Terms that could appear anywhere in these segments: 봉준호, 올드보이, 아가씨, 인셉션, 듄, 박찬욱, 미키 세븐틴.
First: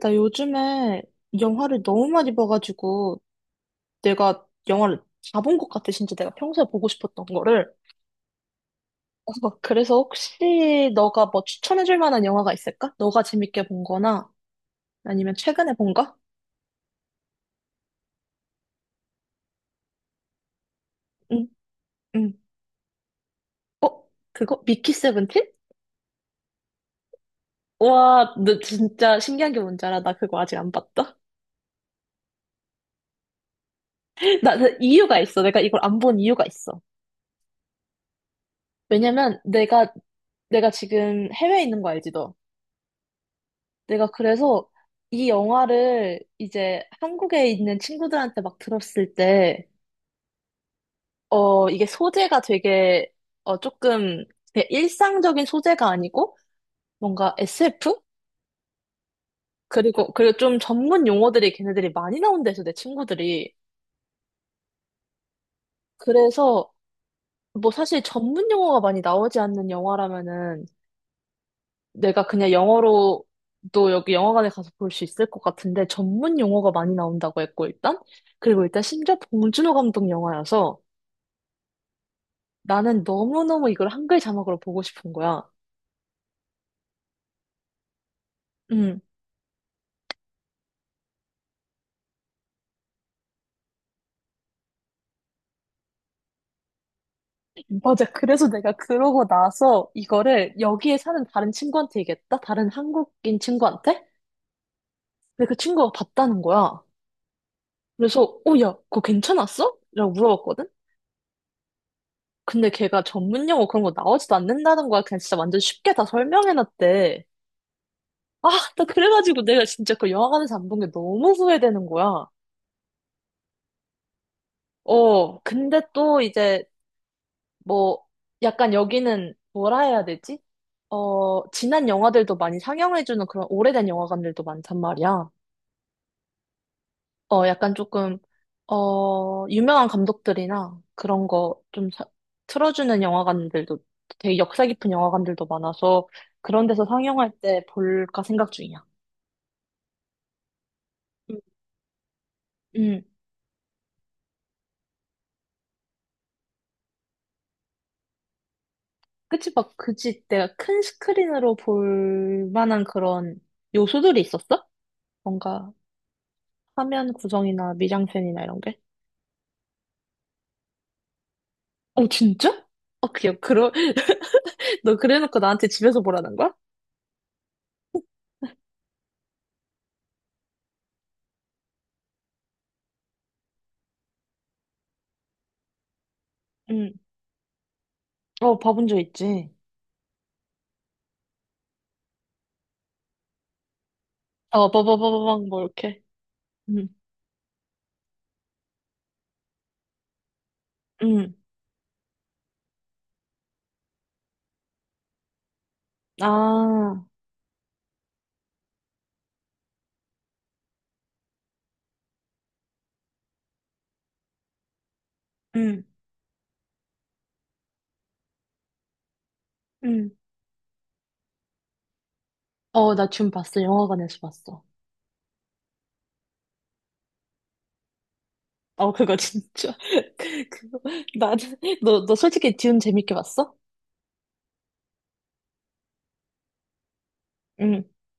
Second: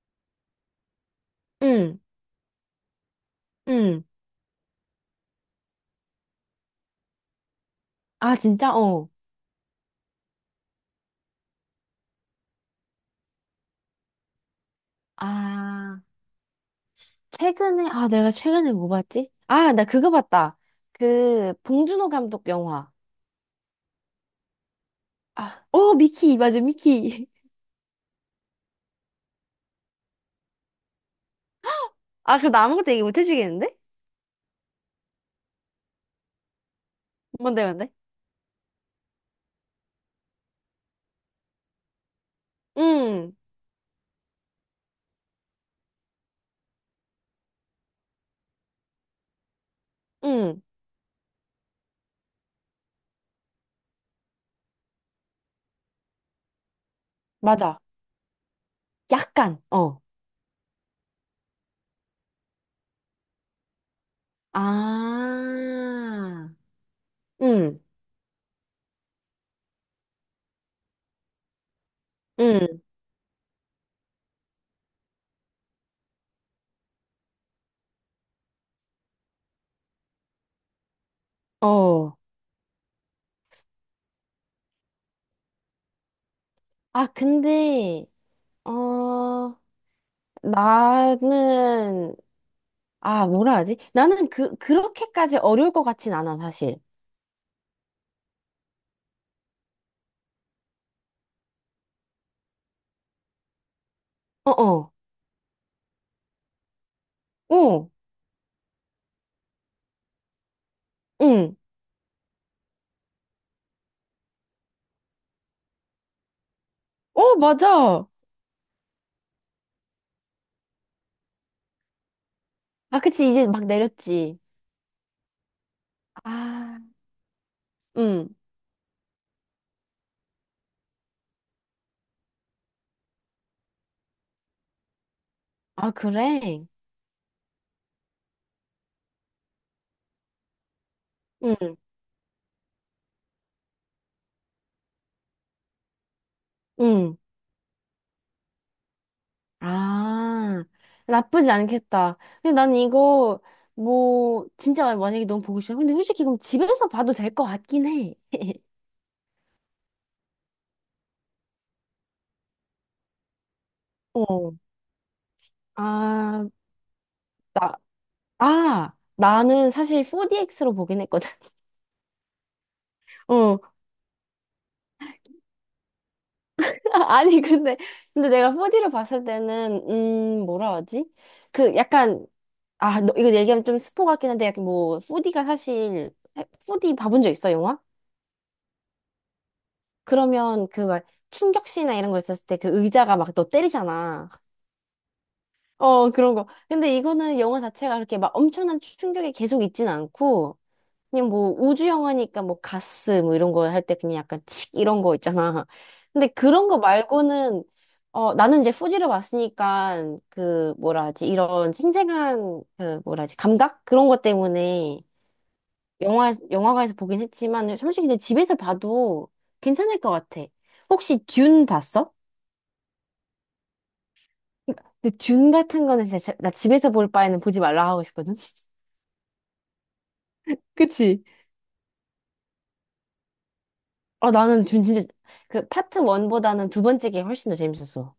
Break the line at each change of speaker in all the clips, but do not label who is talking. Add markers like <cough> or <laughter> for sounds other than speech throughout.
나 요즘에 영화를
응,
너무 많이 봐가지고
응.
내가 영화를 다 본 것 같아. 진짜 내가 평소에 보고 싶었던 거를.
아, 진짜? 어.
어, 그래서 혹시 너가 뭐 추천해줄 만한 영화가 있을까? 너가 재밌게 본 거나 아니면 최근에 본
아,
거?
최근에, 아, 내가 최근에 뭐 봤지? 아, 나 그거 봤다.
응,
그, 봉준호
응.
감독 영화.
어? 그거? 미키 세븐틴?
아, 어, 미키, 맞아, 미키.
와, 너 진짜 신기한 게 뭔지 알아? 나 그거 아직 안 봤다.
<laughs> 아, 그럼 나 아무것도 얘기 못 해주겠는데?
<laughs> 나 이유가 있어. 내가 이걸 안 본 이유가 있어.
뭔데, 뭔데?
왜냐면 내가 지금 해외에 있는 거 알지, 너?
응,
내가 그래서 이 영화를 이제 한국에 있는 친구들한테 막 들었을 때,
응,
어, 이게 소재가 되게, 조금 되게 일상적인 소재가 아니고, 뭔가
맞아.
SF?
약간, 어.
그리고 좀 전문 용어들이 걔네들이 많이 나온대서 내 친구들이.
아,
그래서, 뭐
응,
사실 전문 용어가 많이 나오지 않는 영화라면은, 내가 그냥
응,
영어로도 여기 영화관에 가서 볼 수 있을 것 같은데, 전문 용어가 많이 나온다고 했고, 일단. 그리고 일단 심지어 봉준호 감독 영화여서
어.
나는 너무너무 이걸 한글 자막으로 보고 싶은 거야.
아, 근데, 어,
응,
나는, 아, 뭐라 하지? 나는 그렇게까지 어려울 것 같진 않아, 사실.
맞아. 그래서 내가 그러고 나서 이거를 여기에 사는 다른 친구한테 얘기했다? 다른 한국인 친구한테?
어어.
근데 그 친구가 봤다는 거야.
어.
그래서, 어, 야, 그거 괜찮았어? 라고 물어봤거든?
응.
근데 걔가 전문 용어 그런 거 나오지도 않는다는 거야. 그냥 진짜 완전 쉽게 다 설명해놨대.
어, 맞아.
아, 나 그래가지고 내가 진짜 그 영화관에서 안 본 게 너무 후회되는 거야.
아, 그치. 이제 막 내렸지.
어, 근데 또 이제
아,
뭐,
응.
약간 여기는 뭐라 해야 되지? 어, 지난 영화들도 많이 상영해주는 그런 오래된 영화관들도 많단 말이야.
아, 그래?
어, 약간 조금, 어, 유명한 감독들이나 그런 거
응.
좀 틀어주는 영화관들도 되게 역사 깊은 영화관들도 많아서 그런 데서
응.
상영할 때 볼까 생각 중이야.
아,
음,
나쁘지 않겠다. 근데 난
음.
이거, 뭐, 진짜 만약에 너무 보고 싶어. 근데 솔직히 그럼 집에서 봐도 될 것 같긴 해. <laughs>
그치, 막, 그치. 내가 큰 스크린으로 볼 만한 그런 요소들이
어.
있었어? 뭔가
아,
화면
나,
구성이나 미장센이나 이런 게?
아, 나는 사실 4DX로 보긴 했거든.
어, 진짜? 어,
<laughs>
그냥,
어.
<laughs> 너 그래놓고 나한테 집에서 보라는 거야?
<laughs> 아니, 근데 내가 4D를 봤을 때는, 뭐라 하지? 그 약간 아, 너, 이거 얘기하면 좀 스포 같긴 한데, 약간 뭐, 4D가 사실,
응.
4D 봐본 적 있어, 영화?
어, 봐본 적 있지.
그러면 그 막 충격시나 이런 거 있었을 때 그 의자가 막 너 때리잖아.
어, 빠바바바방, 뭐, 이렇게.
어, 그런 거.
응.
근데 이거는 영화 자체가 그렇게 막 엄청난 충격이 계속 있진 않고, 그냥
응.
뭐 우주 영화니까 뭐 가스 뭐 이런 거 할 때 그냥 약간 칙 이런 거 있잖아. 근데 그런 거
아,
말고는, 어, 나는 이제 4D를 봤으니까 그 뭐라 하지, 이런 생생한 그 뭐라 하지, 감각? 그런 것 때문에
응.
영화관에서 보긴 했지만, 솔직히 내 집에서 봐도 괜찮을
응.
것 같아. 혹시 듄 봤어?
어, 나 줌 봤어. 영화관에서 봤어.
근데 듄 같은 거는 진짜 나 집에서 볼 바에는 보지 말라 하고 싶거든? <laughs>
어, 그거 진짜. <laughs> 그거,
그치?
나는, 너 솔직히 듄 재밌게 봤어?
아 나는 듄 진짜, 그 파트 원보다는두 번째 게 훨씬 더
응.
재밌었어.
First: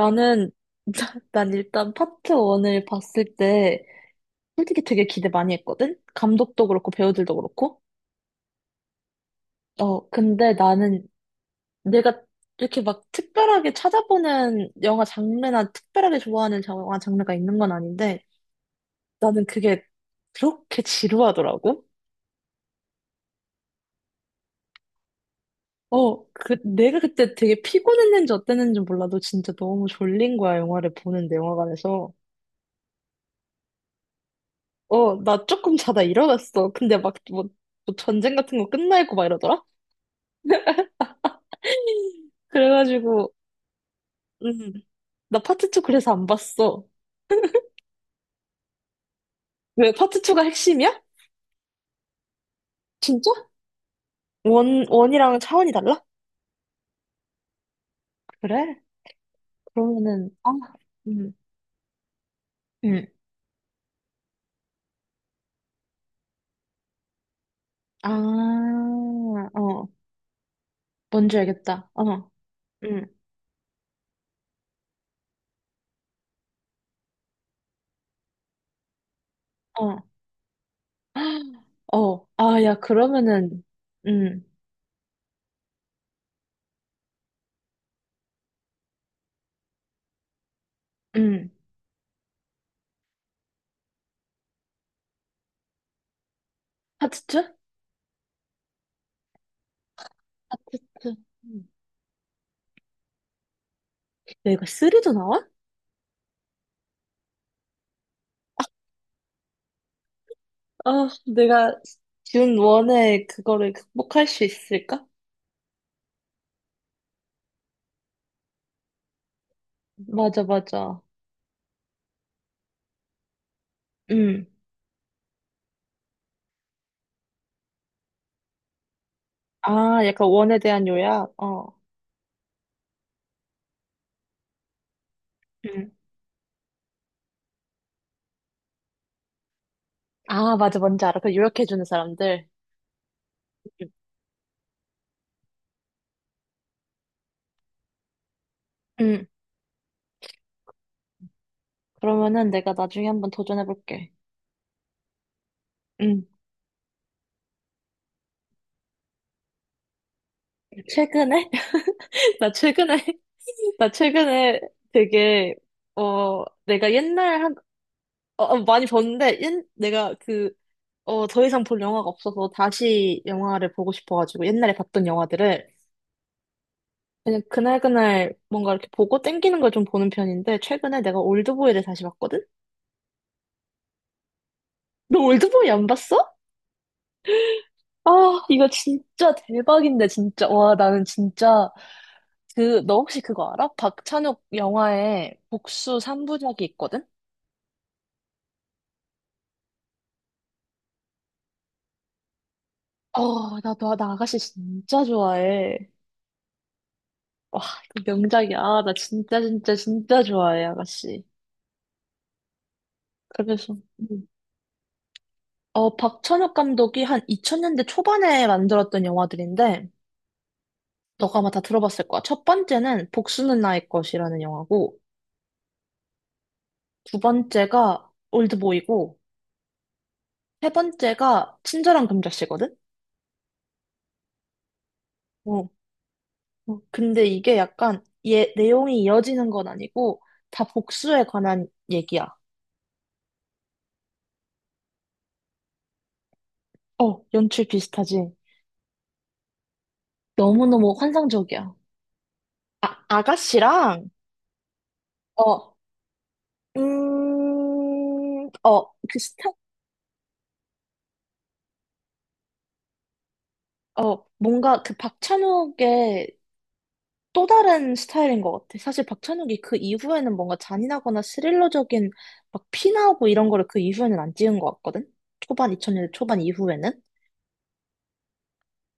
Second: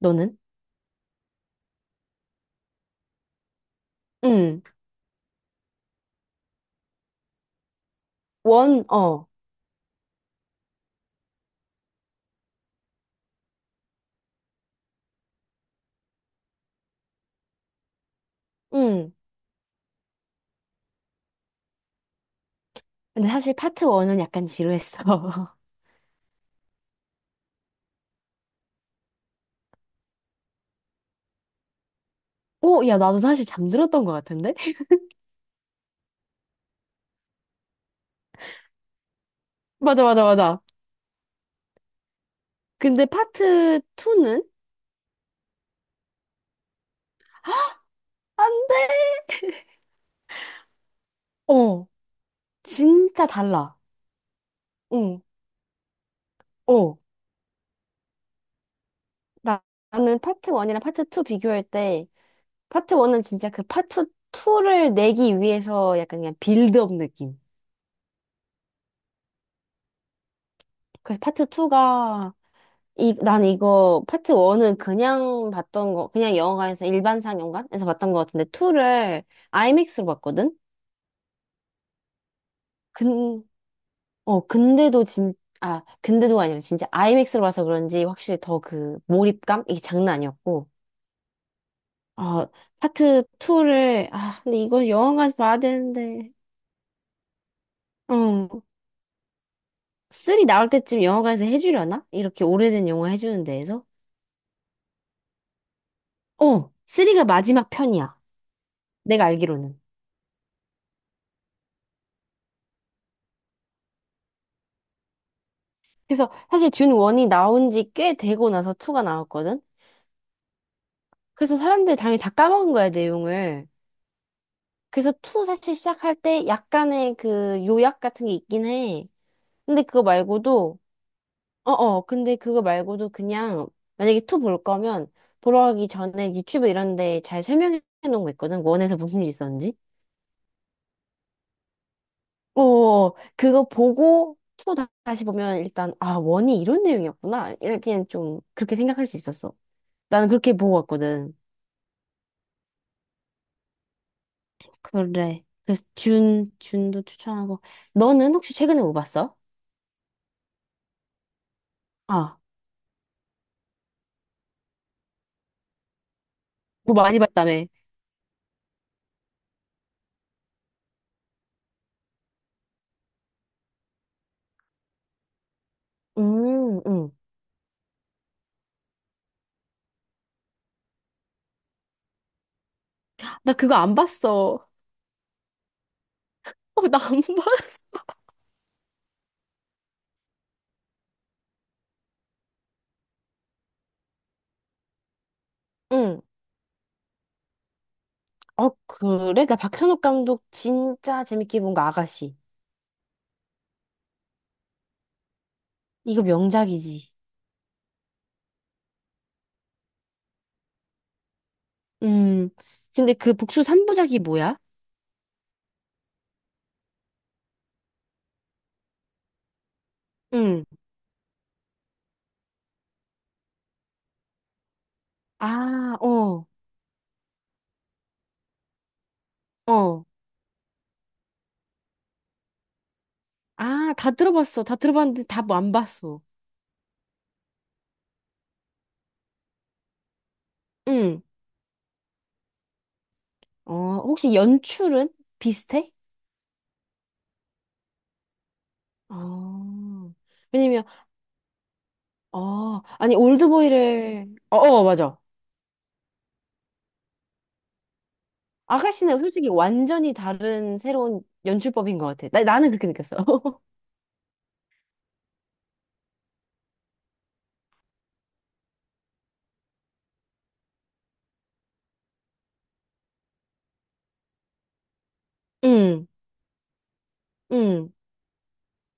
너는?
<laughs> 난 일단 파트 1을 봤을 때,
응.
솔직히 되게 기대 많이 했거든? 감독도 그렇고, 배우들도 그렇고.
원, 어.
어, 근데 나는 내가 이렇게 막 특별하게 찾아보는 영화 장르나 특별하게 좋아하는 영화 장르가 있는 건 아닌데
응.
나는 그게 그렇게 지루하더라고.
근데 사실 파트 1은 약간 지루했어. <laughs>
어, 그, 내가 그때 되게 피곤했는지 어땠는지 몰라도 진짜 너무 졸린 거야, 영화를 보는데, 영화관에서.
오, 야, 나도 사실 잠들었던 것 같은데? <laughs>
어, 나 조금 자다 일어났어. 근데 막 뭐, 전쟁 같은 거 끝나 있고 막 이러더라?
맞아, 맞아, 맞아. 근데
그래가지고,
파트 투는안
음, 나 파트 2 그래서 안 봤어.
돼! <laughs>
왜 파트 2가 핵심이야?
어, 진짜
진짜?
달라.
원,
응
원이랑 차원이 달라?
어,
그래?
나, 나는
그러면은, 아,
파트 1이랑 파트 2
음,
비교할 때, 파트
음,
1은 진짜 그 파트 2를 내기 위해서 약간 그냥 빌드업 느낌.
아, 어,
그래서
뭔지
파트
알겠다. 어,
2가,
음,
이, 난 이거, 파트 1은 그냥 봤던 거, 그냥 영화관에서 일반 상영관에서 봤던 거 같은데, 2를
어,
아이맥스로 봤거든?
<gasps> 어, 아, 야,
근,
그러면은, 음,
근데도 진, 아, 근데도 아니라 진짜 아이맥스로 봐서 그런지 확실히 더 그 몰입감? 이게 장난 아니었고,
음,
어, 파트 2를, 아, 근데 이거 영화관에서 봐야 되는데.
하트츠?
어, 3 나올 때쯤
하트츠.
영화관에서
음.
해주려나? 이렇게 오래된 영화 해주는 데에서?
내가 쓰리도 나와?
어, 3가 마지막 편이야. 내가 알기로는.
아, 내가 준 원의 그거를 극복할 수 있을까?
그래서 사실 듄 1이 나온 지 꽤 되고 나서 2가 나왔거든?
맞아, 맞아.
그래서 사람들이 당연히 다 까먹은 거야, 내용을.
음,
그래서 투 사실 시작할 때 약간의 그 요약 같은 게 있긴 해. 근데 그거
아, 약간 원에
말고도,
대한 요약? 어,
어어, 근데 그거 말고도 그냥, 만약에 2 볼 거면, 보러 가기
음.
전에 유튜브 이런 데 잘 설명해 놓은 거 있거든? 1에서 무슨 일이 있었는지?
아, 맞아, 뭔지 알아. 그 요약해주는 사람들.
어, 그거 보고 2 다시 보면 일단 아, 1이 이런 내용이었구나. 이렇게 좀 그렇게 생각할 수
음,
있었어. 나는 그렇게 보고 왔거든.
그러면은 내가 나중에 한번 도전해볼게.
그래. 그래서
음.
준도 추천하고. 너는 혹시 최근에 뭐 봤어?
최근에? <laughs>
아,
나 최근에, <laughs> 나 최근에 되게, 어, 내가
뭐 많이
옛날 한,
봤다며.
어, 어, 많이 봤는데, 옛, 내가 그, 어, 더 이상 볼 영화가 없어서 다시 영화를 보고 싶어가지고, 옛날에 봤던 영화들을,
음, 음.
그냥 그날그날 뭔가 이렇게 보고 땡기는 걸 좀 보는 편인데, 최근에 내가 올드보이를 다시 봤거든?
나 그거 안 봤어.
너 올드보이 안 봤어?
어, 나 안 <laughs> 봤어.
아, 이거 진짜 대박인데, 진짜. 와, 나는 진짜. 그, 너 혹시 그거 알아? 박찬욱 영화에 복수
응.
3부작이 있거든?
어, 그래? 나 박찬욱 감독 진짜 재밌게 본 거 아가씨.
어, 나 아가씨 진짜 좋아해.
이거 명작이지.
와, 이거 명작이야. 아, 나 진짜, 진짜, 진짜 좋아해, 아가씨.
음. 근데 그 복수
그래서,
3부작이 뭐야?
어, 박찬욱 감독이 한 2000년대 초반에 만들었던 영화들인데,
응.
너가 아마 다 들어봤을 거야. 첫 번째는 복수는 나의 것이라는 영화고,
아, 어.
두 번째가 올드보이고,
어.
세 번째가 친절한 금자씨거든?
아, 다 들어봤어. 다 들어봤는데 다 뭐
어.
안 봤어.
어, 근데 이게 약간, 얘, 내용이 이어지는 건 아니고, 다
응.
복수에 관한 얘기야.
어, 혹시 연출은 비슷해?
어, 연출 비슷하지.
어. 왜냐면,
너무너무 환상적이야.
어,
아,
아니,
아가씨랑,
올드보이를, 어, 어, 맞아.
어, 어, 그
아가씨는 솔직히
스타,
완전히 다른 새로운 연출법인 것 같아. 나는 그렇게 느꼈어. <laughs>
어, 뭔가 그 박찬욱의 또 다른 스타일인 것 같아. 사실 박찬욱이 그 이후에는 뭔가 잔인하거나 스릴러적인 막 피나오고 이런 거를 그 이후에는 안 찍은 것 같거든? 초반,
응,
2000년대 초반 이후에는?
응.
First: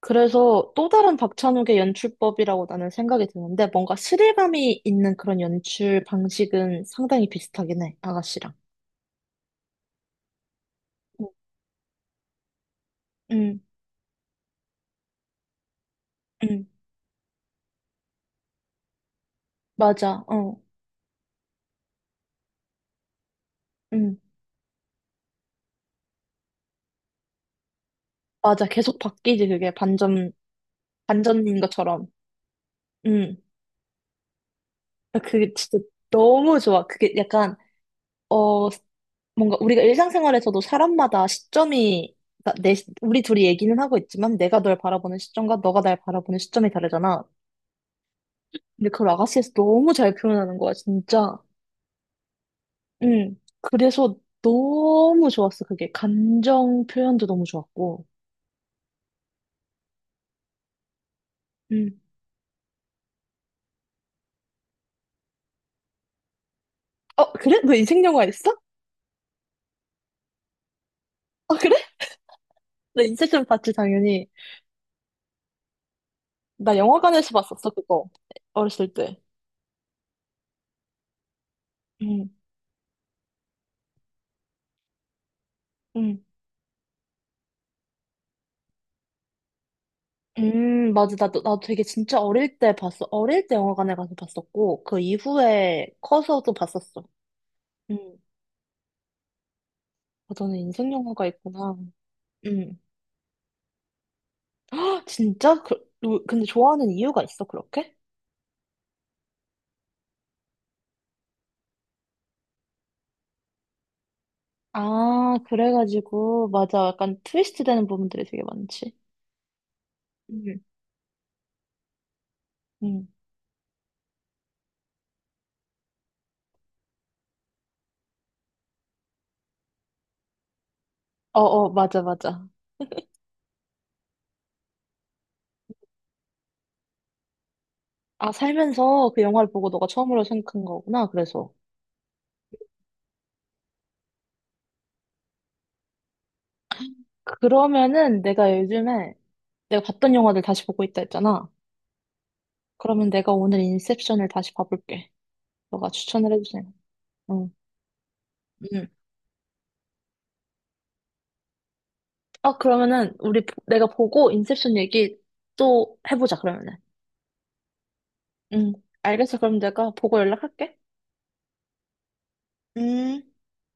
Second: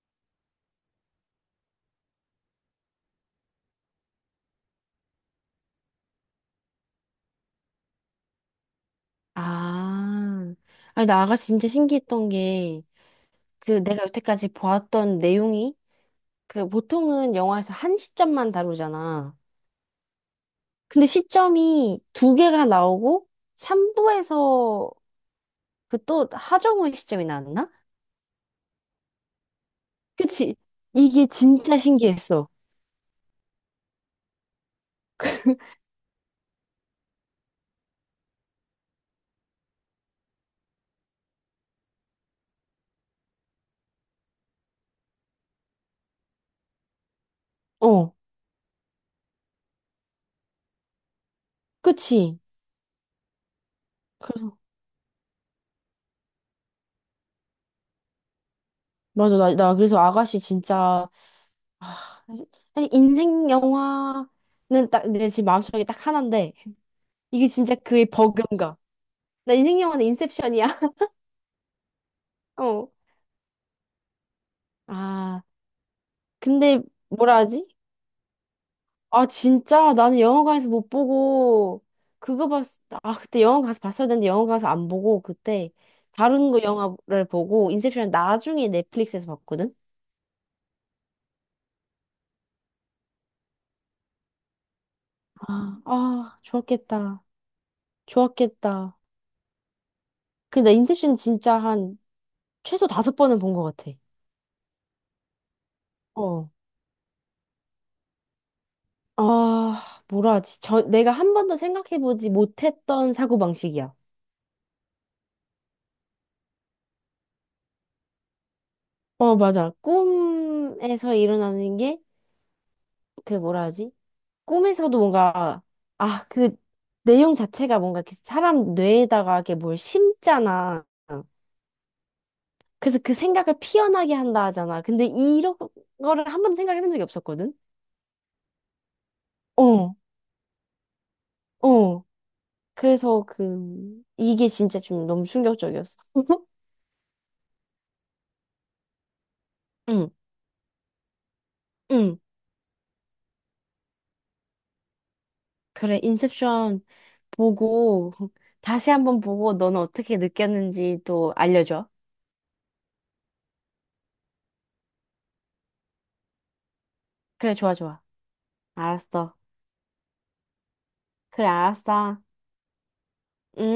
그래서 또 다른 박찬욱의 연출법이라고 나는 생각이 드는데 뭔가 스릴감이 있는 그런 연출 방식은 상당히 비슷하긴 해, 아가씨랑.
아, 아니, 나
음,
아가 씨 진짜 신기했던 게,
응,
그 내가 여태까지 보았던 내용이,
응.
그 보통은 영화에서 한 시점만 다루잖아.
맞아, 어,
근데 시점이 2개가 나오고
응,
3부에서 그 또 하정우의 시점이 나왔나?
맞아. 계속 바뀌지, 그게 반전,
그치? 이게
반전인
진짜
것처럼.
신기했어.
응. 아, 그게 진짜 너무 좋아. 그게 약간, 어, 뭔가 우리가 일상생활에서도 사람마다 시점이, 그러니까 내, 우리 둘이 얘기는 하고 있지만 내가 널 바라보는 시점과 너가 날 바라보는 시점이 다르잖아.
어,
근데 그걸 아가씨에서 너무 잘 표현하는 거야, 진짜.
그치?
응. 그래서
그래서
너무 좋았어, 그게. 감정 표현도 너무 좋았고.
맞아 나 그래서 아가씨 진짜
응.
아, 사실 인생 영화는 딱 내 지금 마음속에 딱 하나인데
어,
이게
그래? 너
진짜
인생
그의
영화 있어?
버금가. 나 인생 영화는 인셉션이야. <laughs>
어, 그래?
어.
나 인셉션 봤지, 당연히.
아,
나
근데
영화관에서
뭐라 하지?
봤었어, 그거. 어렸을 때.
아, 진짜? 나는 영화관에서 못 보고,
응,
그거 봤, 아, 그때 영화 가서 봤어야 되는데 영화 가서 안 보고, 그때
응.
다른 거 영화를 보고, 인셉션을 나중에 넷플릭스에서 봤거든?
맞아. 나도 되게 진짜 어릴 때 봤어. 어릴 때 영화관에 가서 봤었고, 그
아,
이후에
아,
커서도 봤었어.
좋았겠다.
응.
좋았겠다.
아, 너는
근데 나
인생
인셉션
영화가
진짜
있구나.
한
응.
최소 5번은 본 것 같아.
헉, 진짜? 그, 근데
어.
좋아하는 이유가 있어, 그렇게?
아, 뭐라 하지? 저, 내가 한 번도 생각해보지 못했던 사고방식이야.
아, 그래가지고, 맞아. 약간 트위스트 되는 부분들이 되게 많지.
어, 맞아.
응,
꿈에서 일어나는 게,
응.
그 뭐라 하지? 꿈에서도 뭔가 아, 그 내용 자체가 뭔가 이렇게 사람 뇌에다가 이렇게 뭘 심잖아.
어어, 맞아, 맞아.
그래서 그 생각을 피어나게 한다 하잖아. 근데 이런 거를 한 번도 생각해 본 적이 없었거든.
아, 살면서 그 영화를 보고 너가
어,
처음으로 생각한 거구나, 그래서.
어. 그래서 그 이게 진짜 좀 너무 충격적이었어.
그러면은 내가 요즘에 내가
응,
봤던 영화들 다시 보고 있다 했잖아.
응.
그러면 내가 오늘 인셉션을 다시 봐볼게. 너가
그래,
추천을 해주세요.
인셉션
응.
보고 <laughs>
응.
다시 한번 보고 너는 어떻게 느꼈는지 또 알려줘.
아, 그러면은, 우리, 내가 보고 인셉션 얘기 또 해보자, 그러면은.
그래, 좋아, 좋아.
응.
알았어.
알겠어. 그럼 내가 보고 연락할게.
그래, 알았어.
음.
응?